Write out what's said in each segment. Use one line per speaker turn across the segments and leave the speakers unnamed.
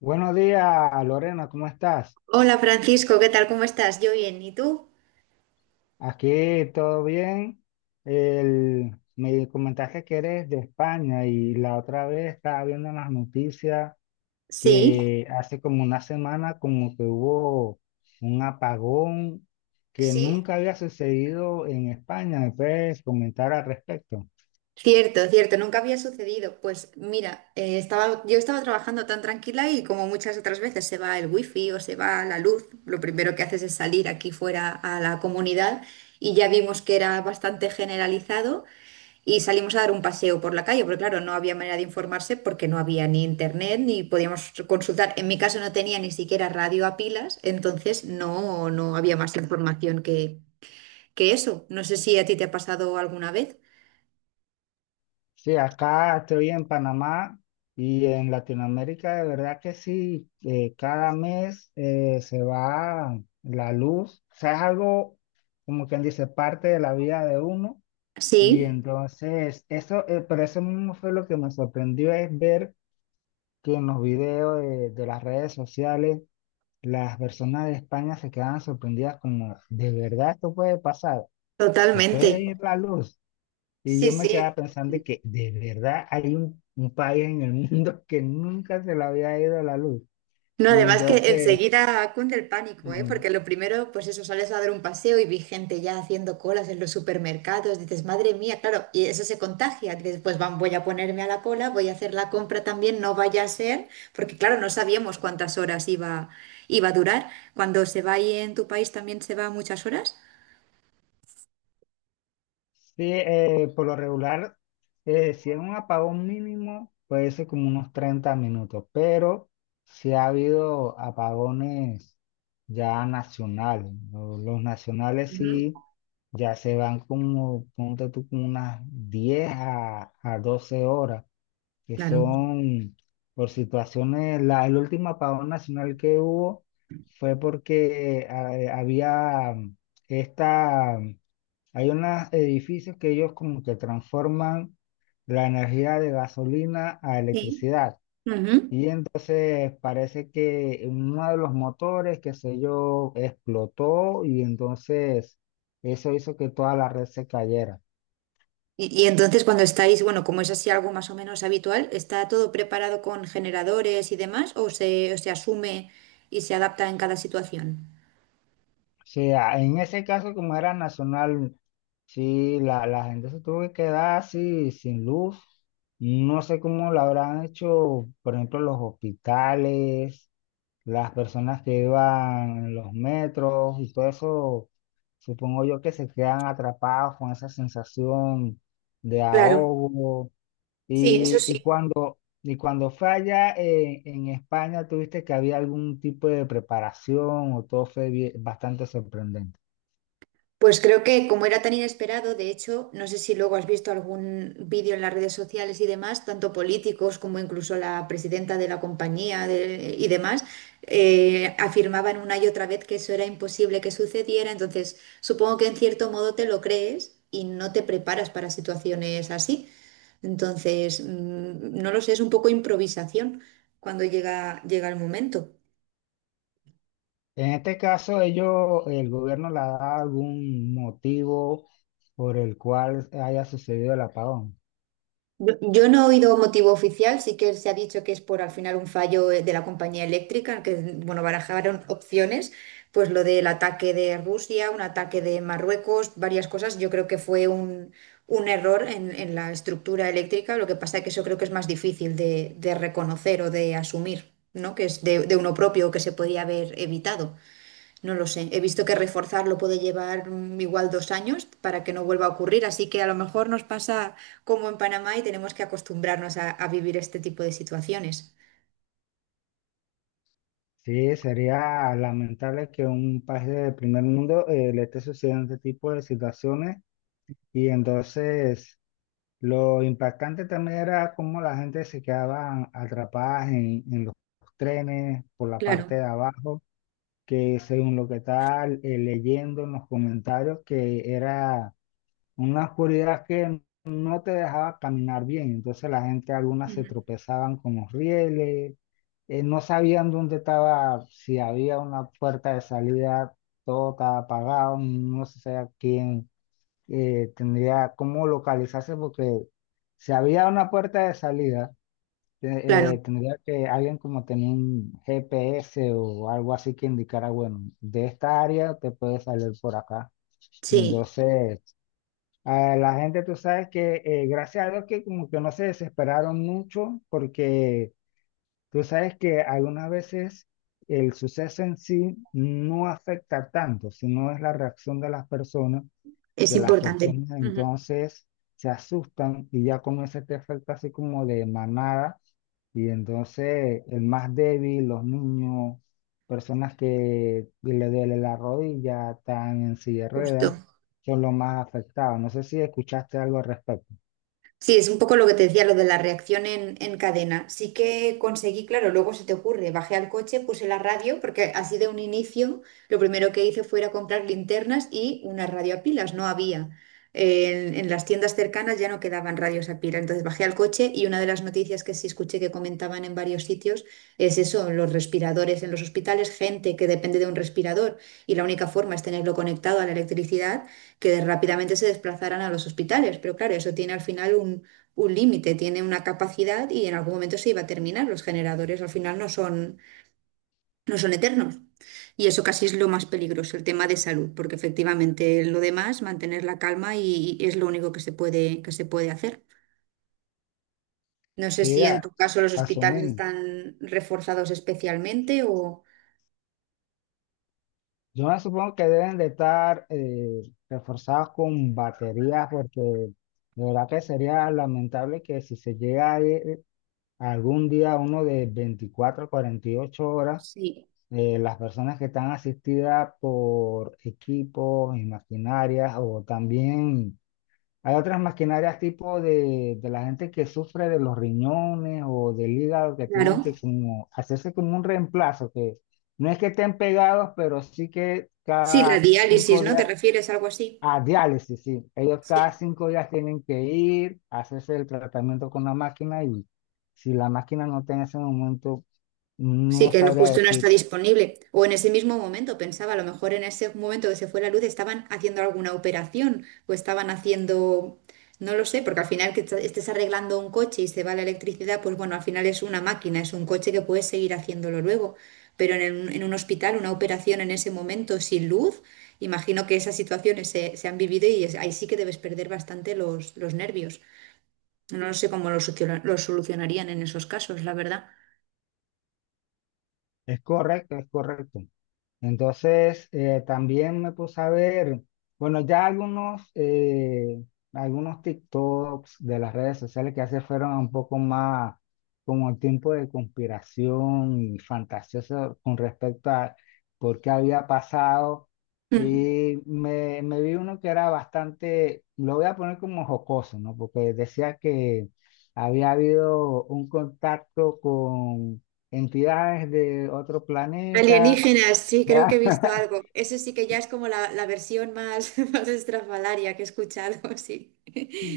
Buenos días, Lorena, ¿cómo estás?
Hola Francisco, ¿qué tal? ¿Cómo estás? Yo bien, ¿y tú?
Aquí todo bien. Me comentaste que eres de España y la otra vez estaba viendo en las noticias
Sí,
que hace como una semana como que hubo un apagón que
sí,
nunca había sucedido en España. ¿Me puedes comentar al respecto?
cierto, nunca había sucedido. Pues mira, yo estaba trabajando tan tranquila y como muchas otras veces se va el wifi o se va la luz, lo primero que haces es salir aquí fuera a la comunidad y ya vimos que era bastante generalizado y salimos a dar un paseo por la calle, porque claro, no había manera de informarse porque no había ni internet ni podíamos consultar. En mi caso no tenía ni siquiera radio a pilas, entonces no había más información que eso. No sé si a ti te ha pasado alguna vez.
Sí, acá estoy en Panamá y en Latinoamérica, de verdad que sí, cada mes se va la luz, o sea, es algo como quien dice parte de la vida de uno. Y
Sí,
entonces eso, pero eso mismo fue lo que me sorprendió, es ver que en los videos de las redes sociales, las personas de España se quedaban sorprendidas como, ¿de verdad esto puede pasar? ¿Se puede
totalmente.
ir la luz? Y
Sí,
yo me
sí.
quedaba pensando de que de verdad hay un país en el mundo que nunca se le había ido la luz.
No,
Y
además que
entonces,
enseguida cunde el pánico, ¿eh?
mm,
Porque lo primero, pues eso, sales a dar un paseo y vi gente ya haciendo colas en los supermercados. Dices, madre mía, claro, y eso se contagia. Dices, pues van, voy a ponerme a la cola, voy a hacer la compra también, no vaya a ser, porque claro, no sabíamos iba a durar. Cuando se va ahí en tu país también se va muchas horas.
sí, por lo regular, si es un apagón mínimo, puede ser como unos 30 minutos, pero si ha habido apagones ya nacionales, ¿no? Los nacionales
Ujú.
sí, ya se van como, ponte tú, como unas 10 a 12 horas, que
Claro.
son por situaciones. El último apagón nacional que hubo fue porque había, esta, mm, hay unos edificios que ellos como que transforman la energía de gasolina a
Sí.
electricidad.
Ujú.
Y entonces parece que uno de los motores, qué sé yo, explotó, y entonces eso hizo que toda la red se cayera.
Y entonces cuando estáis, bueno, como es así algo más o menos habitual, ¿está todo preparado con generadores y demás o se asume y se adapta en cada situación?
Sí, en ese caso, como era nacional, sí, la gente se tuvo que quedar así, sin luz. No sé cómo lo habrán hecho, por ejemplo, los hospitales, las personas que iban en los metros y todo eso. Supongo yo que se quedan atrapados con esa sensación de
Claro,
ahogo.
sí, eso sí.
Y cuando falla en España, ¿tuviste que había algún tipo de preparación o todo fue bastante sorprendente?
Pues creo que como era tan inesperado, de hecho, no sé si luego has visto algún vídeo en las redes sociales y demás, tanto políticos como incluso la presidenta de la compañía de- y demás, afirmaban una y otra vez que eso era imposible que sucediera. Entonces, supongo que en cierto modo te lo crees y no te preparas para situaciones así. Entonces, no lo sé, es un poco improvisación cuando llega el momento.
En este caso, ellos, el gobierno le da algún motivo por el cual haya sucedido el apagón.
Yo no he oído motivo oficial, sí que se ha dicho que es por al final un fallo de la compañía eléctrica, que bueno, barajaron opciones, pues lo del ataque de Rusia, un ataque de Marruecos, varias cosas. Yo creo que fue un error en la estructura eléctrica, lo que pasa es que eso creo que es más difícil de reconocer o de asumir, ¿no? Que es de uno propio que se podía haber evitado. No lo sé. He visto que reforzarlo puede llevar igual 2 años para que no vuelva a ocurrir, así que a lo mejor nos pasa como en Panamá y tenemos que acostumbrarnos a vivir este tipo de situaciones.
Sí, sería lamentable que un país del primer mundo le esté sucediendo este tipo de situaciones. Y entonces lo impactante también era cómo la gente se quedaba atrapada en los trenes por la
Claro,
parte de abajo, que según lo que estaba leyendo en los comentarios, que era una oscuridad que no te dejaba caminar bien. Entonces la gente, algunas se
ujú,
tropezaban con los rieles, no sabían dónde estaba, si había una puerta de salida, todo estaba apagado, no se sabía quién tendría cómo localizarse, porque si había una puerta de salida,
claro,
tendría que alguien como tener un GPS o algo así que indicara, bueno, de esta área te puedes salir por acá. Y
sí,
entonces, a la gente, tú sabes que gracias a Dios que como que no se desesperaron mucho, porque tú sabes que algunas veces... El suceso en sí no afecta tanto, sino es la reacción de las personas,
es
que las
importante,
personas
ujú,
entonces se asustan y ya comienza este efecto así como de manada. Y entonces el más débil, los niños, personas que le duele la rodilla, están en silla de
justo.
ruedas, son los más afectados. No sé si escuchaste algo al respecto.
Sí, es un poco lo que te decía, lo de la reacción en cadena. Sí que conseguí, claro, luego se te ocurre, bajé al coche, puse la radio, porque así de un inicio lo primero que hice fue ir a comprar linternas y una radio a pilas, no había. En las tiendas cercanas ya no quedaban radios a pila, entonces bajé al coche y una de las noticias que sí escuché que comentaban en varios sitios es eso, los respiradores en los hospitales, gente que depende de un respirador y la única forma es tenerlo conectado a la electricidad que rápidamente se desplazaran a los hospitales. Pero claro, eso tiene al final un límite, tiene una capacidad y en algún momento se iba a terminar. Los generadores al final no son eternos. Y eso casi es lo más peligroso, el tema de salud, porque efectivamente lo demás, mantener la calma y es lo único que que se puede hacer. No sé
Sí,
si en tu caso los hospitales
asumimos.
están reforzados especialmente o...
Yo me supongo que deben de estar reforzados con baterías, porque de verdad que sería lamentable que si se llega algún día, uno de 24 a ocho horas,
Sí,
las personas que están asistidas por equipos y maquinarias, o también hay otras maquinarias tipo de la gente que sufre de los riñones o del hígado, que tienen que
claro.
como hacerse como un reemplazo, que no es que estén pegados, pero sí que
Sí, la
cada
diálisis,
cinco
¿no? ¿Te
días
refieres a algo así?
a diálisis, sí. Ellos cada
Sí.
cinco días tienen que ir, hacerse el tratamiento con la máquina, y si la máquina no está en ese momento,
Sí,
no
que no-
sabría
justo no está
decir,
disponible. O en ese mismo momento, pensaba, a lo mejor en ese momento que se fue la luz estaban haciendo alguna operación o estaban haciendo, no lo sé, porque al final que est- estés arreglando un coche y se va la electricidad, pues bueno, al final es una máquina, es un coche que puedes seguir haciéndolo luego. Pero en, el- en un hospital, una operación en ese momento sin luz, imagino que esas situaciones se han vivido y es- ahí sí que debes perder bastante los nervios. No lo sé cómo lo, soluciona- lo solucionarían en esos casos, la verdad.
es correcto, es correcto. Entonces, también me puse a ver, bueno, ya algunos, algunos TikToks de las redes sociales, que hace fueron un poco más como el tiempo de conspiración y fantasioso con respecto a por qué había pasado. Y me vi uno que era bastante, lo voy a poner como jocoso, ¿no? Porque decía que había habido un contacto con entidades de otro planeta.
Alienígenas, sí, creo que he visto algo. Eso sí que ya es como la versión más, más estrafalaria que he escuchado, sí.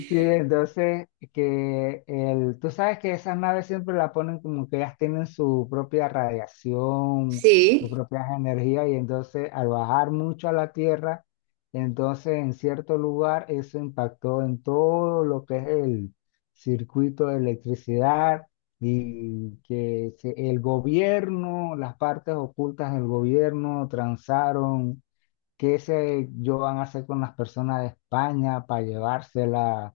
Sí, entonces que el, tú sabes que esas naves siempre la ponen como que ellas tienen su propia radiación, sus
Sí,
propias energías, y entonces al bajar mucho a la Tierra, entonces en cierto lugar eso impactó en todo lo que es el circuito de electricidad, y el gobierno, las partes ocultas del gobierno transaron qué sé yo van a hacer con las personas de España para llevársela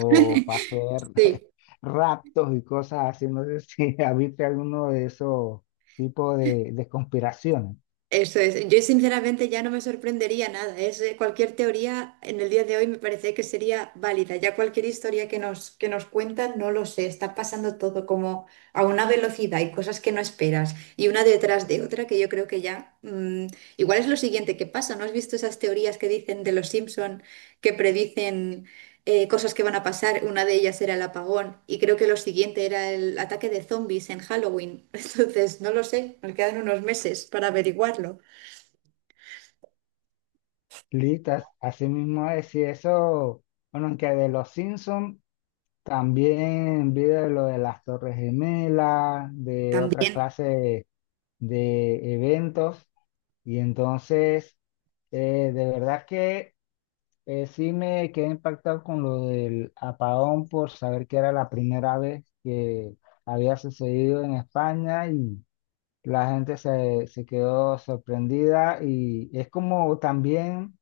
para hacer
sí.
raptos y cosas así. No sé si habiste alguno de esos tipos de conspiraciones.
Eso es. Yo sinceramente ya no me sorprendería nada. Es, cualquier teoría en el día de hoy me parece que sería válida. Ya cualquier historia que que nos cuentan, no lo sé. Está pasando todo como a una velocidad y cosas que no esperas. Y una detrás de otra que yo creo que ya... igual es lo siguiente que pasa. ¿No has visto esas teorías que dicen de los Simpson que predicen cosas que van a pasar? Una de ellas era el apagón y creo que lo siguiente era el ataque de zombies en Halloween. Entonces, no lo sé, nos quedan unos meses para averiguarlo.
Listas, así mismo es, y eso, bueno, aunque de los Simpsons también vi de lo de las Torres Gemelas, de otra
También,
clase de eventos, y entonces, de verdad que eh, sí me quedé impactado con lo del apagón por saber que era la primera vez que había sucedido en España, y la gente se, se quedó sorprendida, y es como también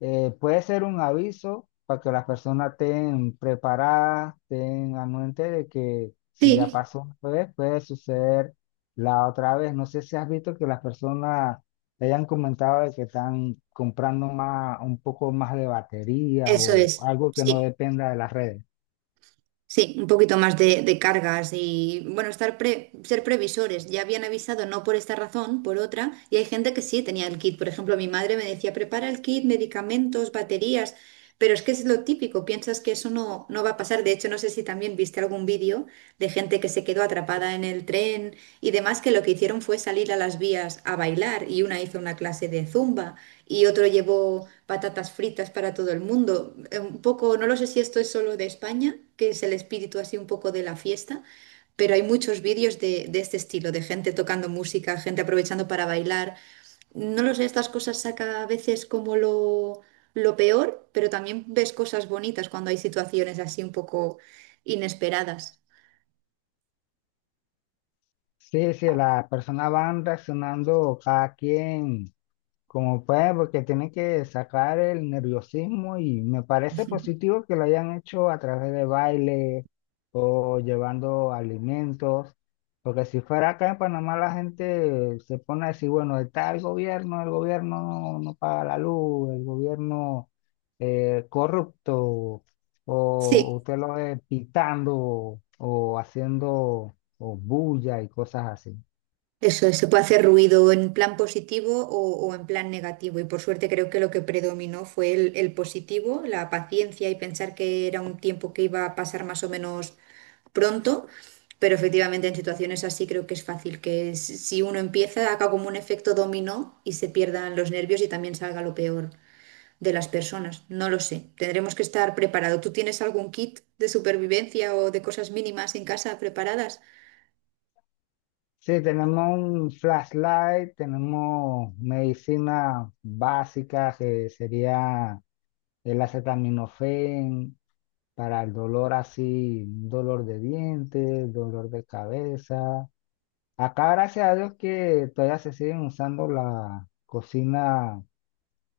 puede ser un aviso para que las personas estén preparadas, tengan mente de que si ya
sí,
pasó una vez, puede suceder la otra vez. No sé si has visto que las personas te hayan comentado de que están comprando más, un poco más de baterías,
eso
o
es,
algo que no
sí,
dependa de las redes.
sí, un poquito más de cargas y, bueno, estar pre- ser previsores. Ya habían avisado, no por esta razón, por otra, y hay gente que sí tenía el kit. Por ejemplo, mi madre me decía, prepara el kit, medicamentos, baterías. Pero es que es lo típico, piensas que eso no va a pasar. De hecho, no sé si también viste algún vídeo de gente que se quedó atrapada en el tren y demás, que lo que hicieron fue salir a las vías a bailar y una hizo una clase de zumba y otro llevó patatas fritas para todo el mundo. Un poco, no lo sé si esto es solo de España, que es el espíritu así un poco de la fiesta, pero hay muchos vídeos de este estilo, de gente tocando música, gente aprovechando para bailar. No lo sé, estas cosas saca a veces como lo... Lo peor, pero también ves cosas bonitas cuando hay situaciones así un poco inesperadas.
Sí, sí, las personas van reaccionando cada quien como pues, porque tiene que sacar el nerviosismo, y me parece positivo que lo hayan hecho a través de baile o llevando alimentos, porque si fuera acá en Panamá la gente se pone a decir, bueno, está el gobierno no, no paga la luz, el gobierno corrupto, o
Sí,
usted lo ve pitando o haciendo o bulla y cosas así.
eso es, se puede hacer ruido en plan positivo o en plan negativo. Y por suerte creo que lo que predominó fue el positivo, la paciencia y pensar que era un tiempo que iba a pasar más o menos pronto. Pero efectivamente en situaciones así creo que es fácil que s- si uno empieza, haga como un efecto dominó y se pierdan los nervios y también salga lo peor de las personas. No lo sé. Tendremos que estar preparados. ¿Tú tienes algún kit de supervivencia o de cosas mínimas en casa preparadas?
Sí, tenemos un flashlight, tenemos medicina básica que sería el acetaminofén para el dolor así, dolor de dientes, dolor de cabeza. Acá gracias a Dios que todavía se siguen usando la cocina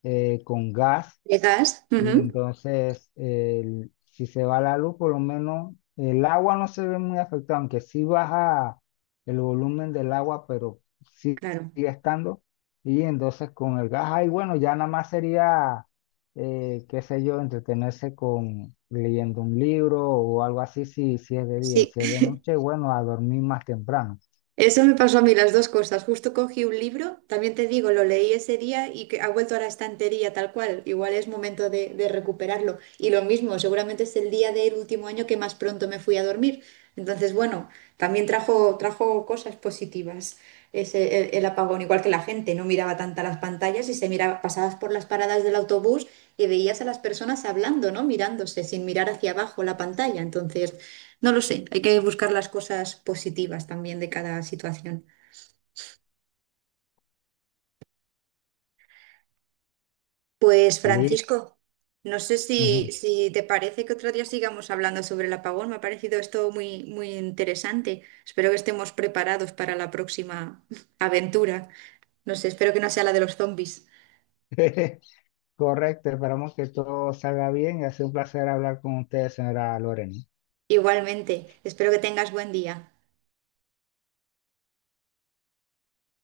con gas,
¿De gas?
y
Ujú,
entonces, si se va la luz, por lo menos el agua no se ve muy afectada, aunque sí baja el volumen del agua, pero sí
claro.
sigue estando. Y entonces con el gas, ahí bueno, ya nada más sería, qué sé yo, entretenerse con leyendo un libro o algo así, si, si es de día, y
Sí.
si es de noche, bueno, a dormir más temprano.
Eso me pasó a mí las dos cosas. Justo cogí un libro, también te digo, lo leí ese día y que ha vuelto a la estantería tal cual. Igual es momento de recuperarlo. Y lo mismo, seguramente es el día del último año que más pronto me fui a dormir. Entonces, bueno, también trajo cosas positivas ese, el apagón, igual que la gente no miraba tanta las pantallas y se miraba, pasabas por las paradas del autobús y veías a las personas hablando, ¿no? Mirándose sin mirar hacia abajo la pantalla. Entonces, no lo sé, hay que buscar las cosas positivas también de cada situación. Pues
Li-
Francisco, no sé si te parece que otro día sigamos hablando sobre el apagón. Me ha parecido esto muy interesante. Espero que estemos preparados para la próxima aventura. No sé, espero que no sea la de los zombies.
Correcto, esperamos que todo salga bien, y ha sido un placer hablar con ustedes, señora Lorena.
Igualmente, espero que tengas buen día.